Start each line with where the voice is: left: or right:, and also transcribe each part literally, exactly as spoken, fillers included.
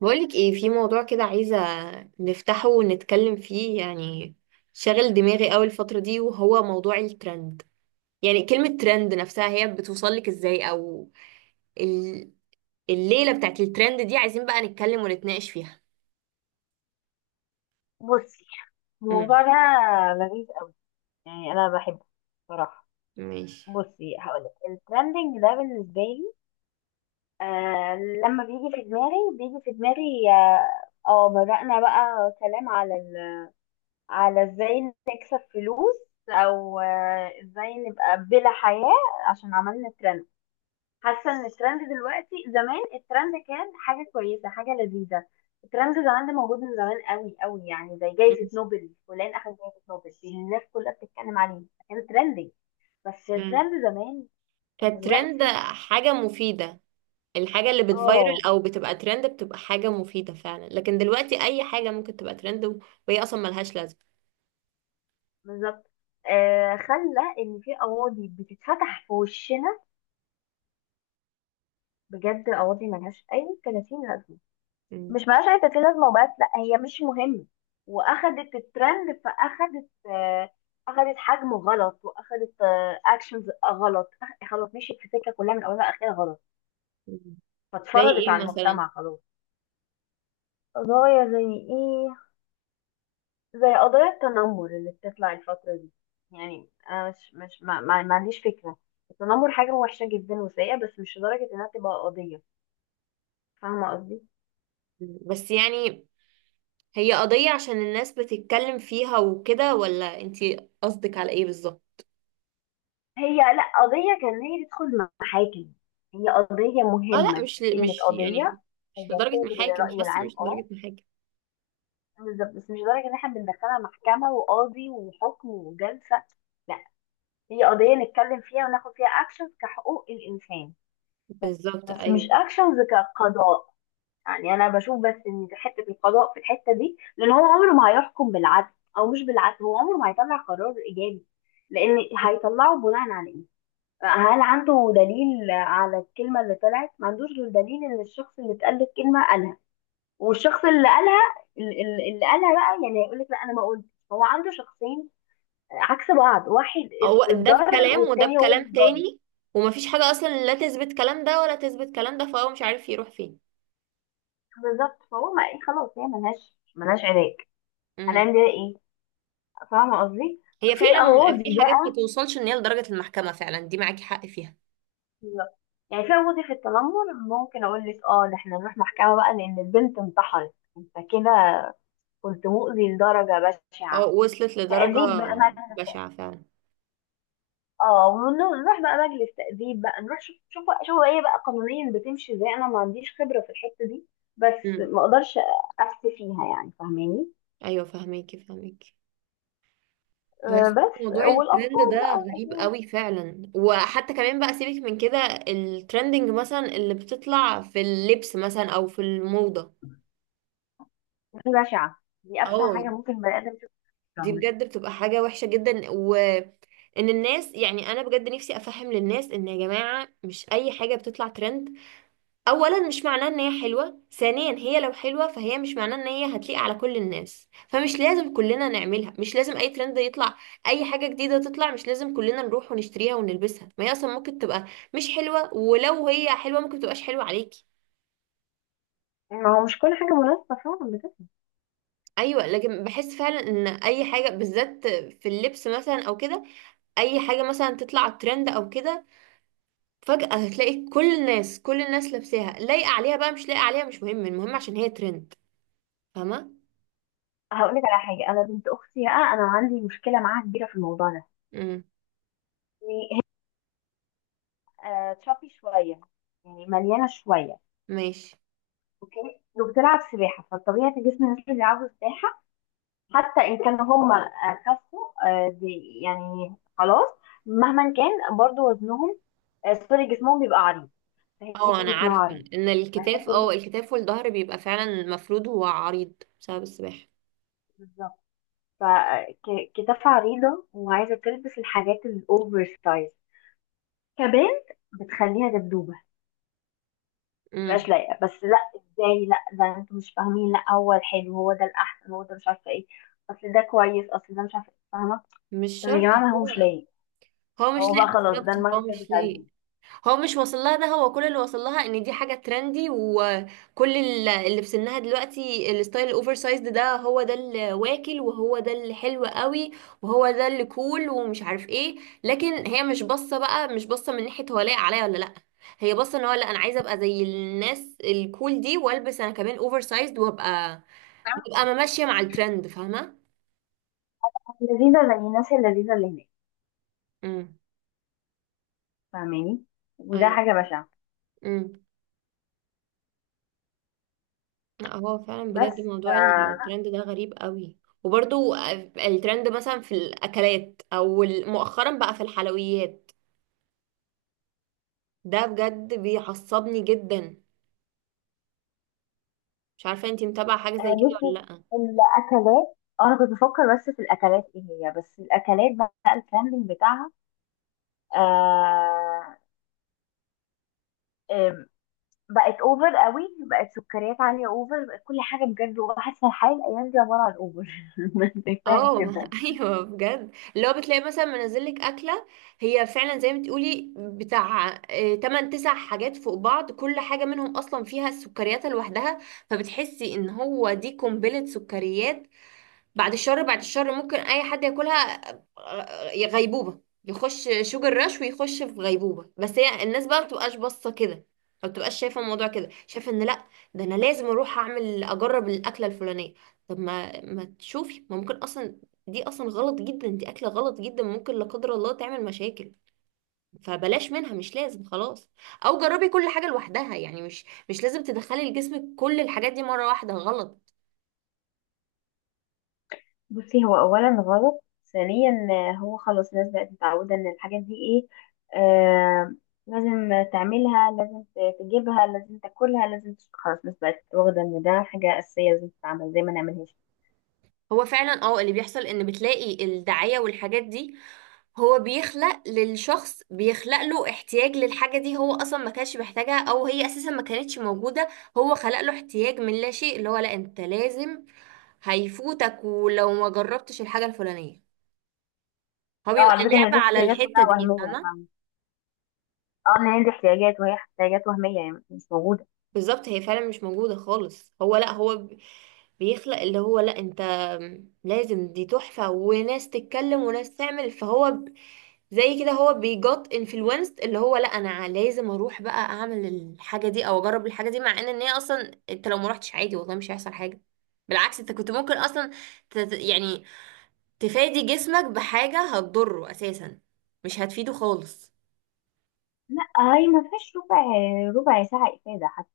right: بقولك ايه في موضوع كده عايزة نفتحه ونتكلم فيه يعني شاغل دماغي قوي الفترة دي، وهو موضوع الترند. يعني كلمة ترند نفسها هي بتوصلك ازاي، او ال... الليلة بتاعت الترند دي عايزين بقى نتكلم ونتناقش فيها.
left: بصي،
right: امم
left: الموضوع ده لذيذ قوي. يعني انا بحبه بصراحه.
right: ماشي.
left: بصي، هقولك الترندنج ده بالنسبه لي، آه لما بيجي في دماغي بيجي في دماغي اه آه، بدأنا بقى كلام على ال... على ازاي نكسب فلوس، او آه، ازاي نبقى بلا حياه عشان عملنا ترند. حاسه ان الترند دلوقتي، زمان الترند كان حاجه كويسه، حاجه لذيذه. الترند زمان ده موجود من زمان قوي قوي، يعني زي جائزه نوبل، فلان اخذ جائزه نوبل دي الناس كلها بتتكلم عليه، كان ترندي. بس
right: امم
left: الترند زمان
right: فالترند
left: ودلوقتي،
right: حاجة مفيدة. الحاجة اللي بتفايرل
left: اه،
right: او بتبقى ترند بتبقى حاجة مفيدة فعلا، لكن دلوقتي اي حاجة ممكن تبقى ترند وهي اصلا ملهاش لازمة.
left: بالظبط. آه، خلى ان في قواضي بتتفتح في وشنا، بجد قواضي ملهاش اي ثلاثين لازمه.
right: مم.
left: مش ملهاش اي ثلاثين لازمه وبس، لا هي مش مهمه، واخدت الترند، فاخدت آه، اخدت حجم غلط، واخدت اكشنز غلط. أخ- خلاص مشيت في سكه كلها من اولها لاخرها غلط،
right: مم. زي
left: فاتفرضت
right: ايه
left: على
right: مثلا؟
left: المجتمع خلاص. قضايا زي ايه؟ زي قضايا التنمر اللي بتطلع الفتره دي. يعني انا مش مش ما, ما, ما عنديش فكره، التنمر حاجه وحشه جدا وسيئه، بس مش لدرجه انها تبقى قضيه. فاهمه قصدي؟
right: مم. بس يعني هي قضية عشان الناس بتتكلم فيها وكده، ولا انتي قصدك على ايه بالظبط؟
left: هي لا قضية كان هي تدخل محاكم، هي قضية
right: اه لا،
left: مهمة
right: مش ل-
left: ككلمة
right: مش
left: قضية.
right: يعني مش
left: هي
right: لدرجة
left: بتنظر
right: محاكم، مش
left: للرأي
right: حاسة
left: العام،
right: مش
left: اه
right: لدرجة محاكم.
left: بالظبط، بس مش لدرجة ان احنا بندخلها محكمة وقاضي وحكم وجلسة. لا، هي قضية نتكلم فيها وناخد فيها اكشن كحقوق الانسان،
right: بالظبط،
left: بس مش
right: ايوه.
left: اكشنز كقضاء. يعني انا بشوف بس ان في حته القضاء في الحته دي، لان هو عمره ما هيحكم بالعدل، او مش بالعدل، هو عمره ما هيطلع قرار ايجابي، لان هيطلعه بناء على ايه؟ هل عنده دليل على الكلمة اللي طلعت؟ ما عندوش غير دليل ان الشخص اللي اتقال له الكلمة قالها، والشخص اللي قالها، ال- ال- اللي قالها بقى يعني هيقول لك لا انا ما قلت. هو عنده شخصين عكس بعض، واحد
right: هو ده
left: اتضرر
right: بكلام وده
left: والتاني هو اللي
right: بكلام
left: اتضرر.
right: تاني. ومفيش حاجة اصلا لا تثبت كلام ده ولا تثبت كلام ده، فهو مش عارف يروح فين.
left: بالظبط، فهو ما ايه، خلاص هي ملهاش ملهاش علاج،
right: امم
left: هنعمل بيها ايه؟ فاهمة قصدي؟
right: هي
left: في
right: فعلا
left: قواضي
right: في
left: بقى،
right: حاجات ما توصلش ان هي لدرجة المحكمة، فعلا دي معاكي حق فيها.
left: يعني في قواضي في التنمر، ممكن اقول لك اه ده احنا نروح محكمة بقى، لان البنت انتحرت، انت كده كنت مؤذي لدرجة
right: اه
left: بشعة،
right: وصلت لدرجة
left: تأديب بقى مجلس.
right: بشعة فعلا.
left: اه، ونروح بقى مجلس تأديب بقى نروح شوف شوف شوف ايه بقى قانونيا بتمشي ازاي، انا ما عنديش خبرة في الحتة دي، بس
right: امم
left: ما اقدرش افتي فيها يعني، فاهماني؟
right: ايوه، فهميكي فهميكي.
left: آه،
right: بس
left: بس
right: موضوع الترند
left: والاطفال
right: ده
left: بقى
right: غريب
left: والاجيال.
right: قوي فعلا، وحتى كمان بقى سيبك من كده. الترندنج مثلا اللي بتطلع في اللبس مثلا او في الموضة،
left: بشعة، دي ابشع حاجة
right: اه
left: ممكن بني ادم يشوفها في
right: دي
left: عمره.
right: بجد بتبقى حاجة وحشة جدا. وان الناس، يعني انا بجد نفسي افهم للناس ان يا جماعة مش اي حاجة بتطلع ترند اولا مش معناه ان هي حلوه، ثانيا هي لو حلوه فهي مش معناه ان هي هتليق على كل الناس، فمش لازم كلنا نعملها. مش لازم اي ترند يطلع، اي حاجه جديده تطلع مش لازم كلنا نروح ونشتريها ونلبسها. ما هي اصلا ممكن تبقى مش حلوه، ولو هي حلوه ممكن تبقاش حلوه عليكي.
left: ما هو مش كل حاجة مناسبة، فعلا بجد.
right: ايوه، لكن بحس فعلا ان اي حاجه بالذات في اللبس مثلا او كده، اي حاجه مثلا تطلع ترند او كده، فجاه هتلاقي كل الناس كل الناس لابساها، لايقه عليها بقى مش لايقه عليها مش مهم، المهم عشان هي ترند. فاهمه؟
left: هقول لك على حاجة، انا بنت اختي بقى انا عندي مشكلة معاها كبيرة في الموضوع ده.
right: امم
left: يعني هي، آه تشابي شوية، يعني مليانة شوية،
right: ماشي.
left: اوكي، وبتلعب سباحة، فالطبيعي جسم الناس اللي بيلعبوا سباحة حتى ان كان هم آه، خسوا، آه، بي- يعني خلاص مهما كان برضو وزنهم، آه، سوري، جسمهم بيبقى عريض، فهي
right: اه انا
left: جسمها
right: عارفة
left: عريض
right: ان الكتاف، اه
left: ولكن-
right: الكتاف والظهر بيبقى فعلا مفروض هو عريض بسبب السباحة.
left: بالظبط، فكتافها عريضة وعايزة تلبس الحاجات الأوفر سايز، كبنت بتخليها دبدوبة متبقاش
right: امم
left: لايقة. بس لا ازاي، لا ده انتوا مش فاهمين، لا هو الحلو، هو ده الأحسن، هو ده مش عارفة ايه، أصل ده كويس، أصل ده مش عارفة ايه، فاهمة؟
right: مش
left: طب يا
right: شرط
left: جماعة، ما هو مش
right: هو.
left: لايق.
right: هو مش
left: هو بقى
right: لايق
left: خلاص ده
right: بالظبط،
left: المايند
right: هو
left: سيت
right: مش
left: بتاع
right: لايق.
left: البنت،
right: هو مش واصل لها. ده هو كل اللي واصل لها ان دي حاجه ترندي، وكل ال- اللي في سنها دلوقتي الستايل الاوفر سايزد ده هو ده اللي واكل، وهو ده اللي حلو قوي، وهو ده اللي كول ومش عارف ايه. لكن هي مش باصه بقى، مش باصه من ناحيه هو لايق عليا ولا لا. هي باصه ان هو لا انا عايزه ابقى زي الناس الكول دي، والبس انا كمان اوفر سايزد، وابقى وابقى ما ماشيه مع الترند. فاهمه؟
left: لذيذة للناس اللذيذة اللي هناك.
right: امم
left: فاهماني؟ وده
right: ايوه.
left: حاجة بشعة.
right: امم. لا، هو فعلا بجد
left: بس ف-
right: موضوع الترند ده غريب قوي. وبرضو الترند مثلا في الاكلات، او مؤخرا بقى في الحلويات، ده بجد بيعصبني جدا. مش عارفه انتي متابعه حاجه زي
left: آه،
right: كده ولا
left: بصي
right: لا؟
left: الأكلات. أنا كنت بفكر بس في الأكلات إيه، هي بس الأكلات بقى الترندنج بتاعها. آه آم، بقت أوفر قوي، بقت سكريات عالية، أوفر، بقت كل حاجة بجد، وحاسة الحياة الأيام دي عبارة عن أوفر. شايفاها
right: اه
left: كده.
right: ايوه بجد، اللي هو بتلاقي مثلا منزل لك اكله هي فعلا زي ما تقولي بتاع تمانية تسعة حاجات فوق بعض، كل حاجه منهم اصلا فيها السكريات لوحدها، فبتحسي ان هو دي قنبله سكريات. بعد الشر بعد الشر ممكن اي حد ياكلها، آه، غيبوبه. يخش شوجر رش ويخش في غيبوبه. بس هي الناس بقى ما بتبقاش باصه كده، ما بتبقاش شايفه الموضوع كده. شايفه ان لا، ده انا لازم اروح اعمل اجرب الاكله الفلانيه. طب ما ما تشوفي ما ممكن اصلا دي اصلا غلط جدا، دي اكله غلط جدا، ممكن لا قدر الله تعمل مشاكل. فبلاش منها مش لازم خلاص. او جربي كل حاجه لوحدها، يعني مش مش لازم تدخلي لجسمك كل الحاجات دي مره واحده غلط.
left: بصي، هو اولا غلط، ثانيا آه، هو خلاص الناس بقت متعوده ان الحاجات دي ايه، آه، لازم تعملها، لازم ت- تجيبها، لازم تاكلها، لازم تش- خلاص الناس بقت واخده ان ده حاجه اساسيه لازم تتعمل زي ما نعملهاش.
right: هو فعلا اه اللي بيحصل ان بتلاقي الدعاية والحاجات دي، هو بيخلق للشخص بيخلق له احتياج للحاجة دي. هو اصلا ما كانش محتاجها، او هي اساسا ما كانتش موجودة. هو خلق له احتياج من لا شيء، اللي هو لا انت لازم، هيفوتك ولو ما جربتش الحاجة الفلانية. هو
left: اه
right: بيبقى
left: على فكره، هي
right: لعبة
left: دي
right: على
left: احتياجات
right: الحتة
left: كلها
right: دي،
left: وهميه،
right: فاهمة؟
left: فاهم؟ اه، ان هي دي احتياجات، وهي احتياجات وهميه يعني مش موجوده.
right: بالظبط، هي فعلا مش موجودة خالص. هو لا هو ب- بيخلق اللي هو لا انت لازم دي تحفة، وناس تتكلم وناس تعمل. فهو ب- زي كده هو بيجوت انفلونسد اللي هو لا انا لازم اروح بقى اعمل الحاجة دي او اجرب الحاجة دي، مع ان ان هي اصلا انت لو ما رحتش عادي، والله مش هيحصل حاجة. بالعكس، انت كنت ممكن اصلا، تت يعني تفادي جسمك بحاجة هتضره اساسا، مش هتفيده خالص.
left: لا هي ما فيهاش ربع، ربع ساعه افاده حتى،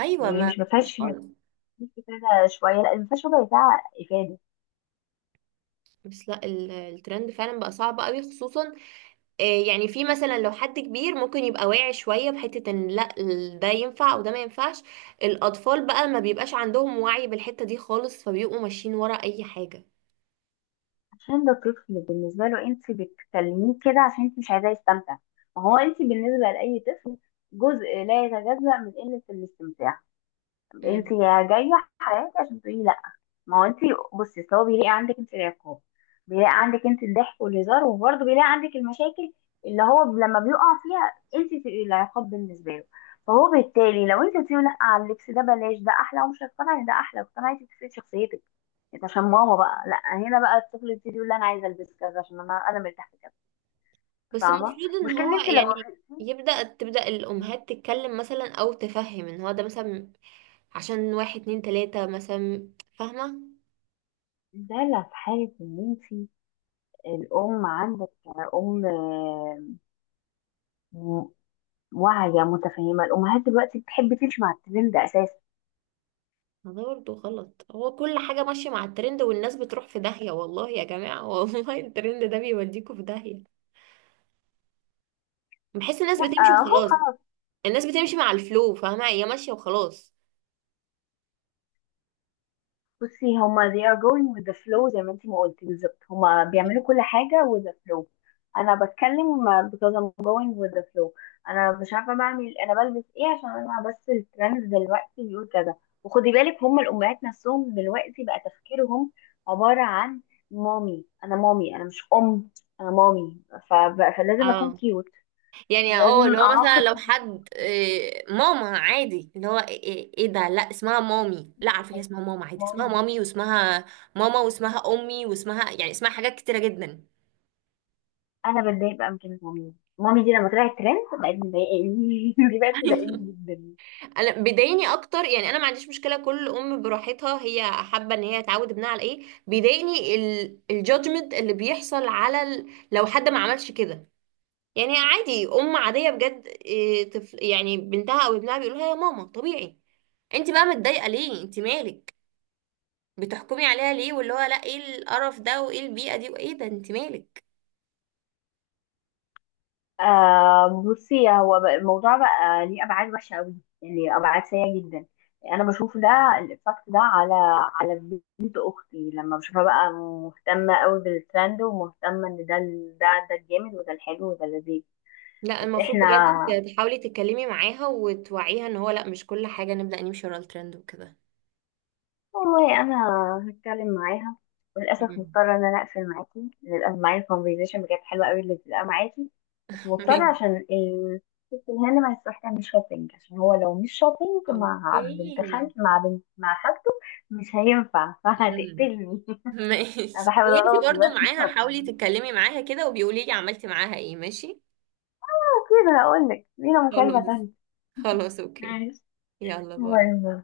right: ايوه،
left: يعني
right: ما
left: مش ما
right: مش
left: فيهاش، ما
right: خالص.
left: فيهاش افاده شويه، لا ما فيهاش ربع ساعه افاده.
right: بس لا، ال- الترند فعلا بقى صعب قوي. خصوصا إيه يعني، في مثلا لو حد كبير ممكن يبقى واعي شوية بحتة ان لا ال- ده ينفع وده ما ينفعش. الأطفال بقى ما بيبقاش عندهم وعي بالحتة دي خالص، فبيبقوا ماشيين ورا أي حاجة.
left: عشان ده طفل، بالنسبة له انت بتكلميه كده عشان انت مش عايزاه يستمتع. ما هو انت بالنسبة لأي طفل جزء لا يتجزأ من قلة الاستمتاع. انت
right: مم.
left: يا جاية عشان تقولي لا. ما هو انت، بصي اصل هو بيلاقي عندك انت العقاب، بيلاقي عندك انت الضحك والهزار، وبرضه بيلاقي عندك المشاكل اللي هو لما بيقع فيها، انت تبقي العقاب بالنسبه له. فهو بالتالي لو انت بتقولي لا على اللبس ده بلاش، ده احلى، ومش هتقتنعي ان ده احلى، اقتنعتي بتفرق شخصيتك انت، عشان ماما بقى لا، هنا بقى الطفل يبتدي يقول لا انا عايزه البس كذا عشان انا انا مرتاح في كذا.
right: بس
left: فاهمه
right: المفروض ان
left: المشكله؟ ان
right: هو
left: انت لو
right: يعني
left: وافقتي،
right: يبدأ تبدأ الأمهات تتكلم مثلا، أو تفهم ان هو ده مثلا عشان واحد اتنين تلاتة مثلا. فاهمة؟
left: ده لا في حالة إن أنت الأم عندك، أم واعية متفهمة. الأمهات دلوقتي بتحب تمشي مع الترند أساسا.
right: ما ده برضه غلط. هو كل حاجة ماشية مع الترند، والناس بتروح في داهية. والله يا جماعة والله الترند ده بيوديكوا في داهية. بحس الناس
left: لا
right: بتمشي
left: اهو
right: وخلاص.
left: خلاص.
right: الناس بتمشي مع الفلو، فاهمة؟ هي ماشية وخلاص.
left: بصي هما they are going with the flow، زي ما انتي ما قلتي بالظبط، هما بيعملوا كل حاجة with the flow. أنا بتكلم because I'm going with the flow. أنا مش عارفة بعمل، أنا بلبس إيه؟ عشان أنا بس الترند دلوقتي بيقول كذا. وخدي بالك هما الأمهات نفسهم دلوقتي بقى تفكيرهم عبارة عن، مامي، أنا مامي، أنا مش أم، أنا مامي، ف... فلازم أكون
right: اه.
left: كيوت،
right: يعني اه، اللي
left: لازم
right: هو مثلا
left: أعاقب،
right: لو حد إيه، ماما عادي، اللي هو ايه إيه إيه ده لا اسمها مامي؟ لا على فكرة اسمها ماما عادي، اسمها
left: مامي.
right: مامي واسمها ماما واسمها امي واسمها، يعني اسمها حاجات كتيرة جدا.
left: انا بتضايق بقى من كلمه مامي، مامي دي لما طلعت ترند بقت مضايقاني، دي بقت مضايقاني جدا.
right: انا بيضايقني اكتر، يعني انا ما عنديش مشكلة، كل ام براحتها هي حابة ان هي تعود ابنها على ايه. بيضايقني الجادجمنت اللي بيحصل على ال... لو حد ما عملش كده. يعني عادي ام عاديه بجد، إيه، طفل يعني بنتها او ابنها بيقولوا لها يا ماما طبيعي، انت بقى متضايقه ليه؟ انت مالك؟ بتحكمي عليها ليه؟ واللي هو لا ايه القرف ده وايه البيئه دي وايه ده! انت مالك؟
left: آه بصي، هو بقى- الموضوع بقى ليه ابعاد وحشه قوي، يعني ابعاد سيئه جدا. انا بشوف ده الايفكت ده على على بنت اختي لما بشوفها بقى مهتمه قوي بالترند، ومهتمه ان ده ال- ده ده الجامد، وده الحلو، وده اللذيذ.
right: لا
left: بس
right: المفروض بجد
left: احنا،
right: ت- تحاولي تتكلمي معاها وتوعيها ان هو لا مش كل حاجه نبدا نمشي ورا الترند وكده.
left: والله انا هتكلم معاها. للاسف
right: مم.
left: مضطره ان انا اقفل معاكي، للاسف، معايا الكونفرزيشن بجد حلوه قوي اللي بتبقى معاكي، بس مضطره عشان الست الهند ما هتروح تعمل شوبينج، عشان هو لو مش شوبينج مع بنت
right: اوكي.
left: خالتي، مع بنت مع خالته مش هينفع
right: مم.
left: فهتقتلني. انا
right: ماشي،
left: بحاول
right: وانتي
left: ارد
right: برضو
left: بس.
right: معاها حاولي تتكلمي معاها كده، وبيقولي لي عملتي معاها ايه. ماشي،
left: كده هقول لك لينا مكالمه
right: خلاص.
left: تانيه،
right: خلاص اوكي.
left: ماشي،
right: يلا
left: باي
right: باي.
left: باي.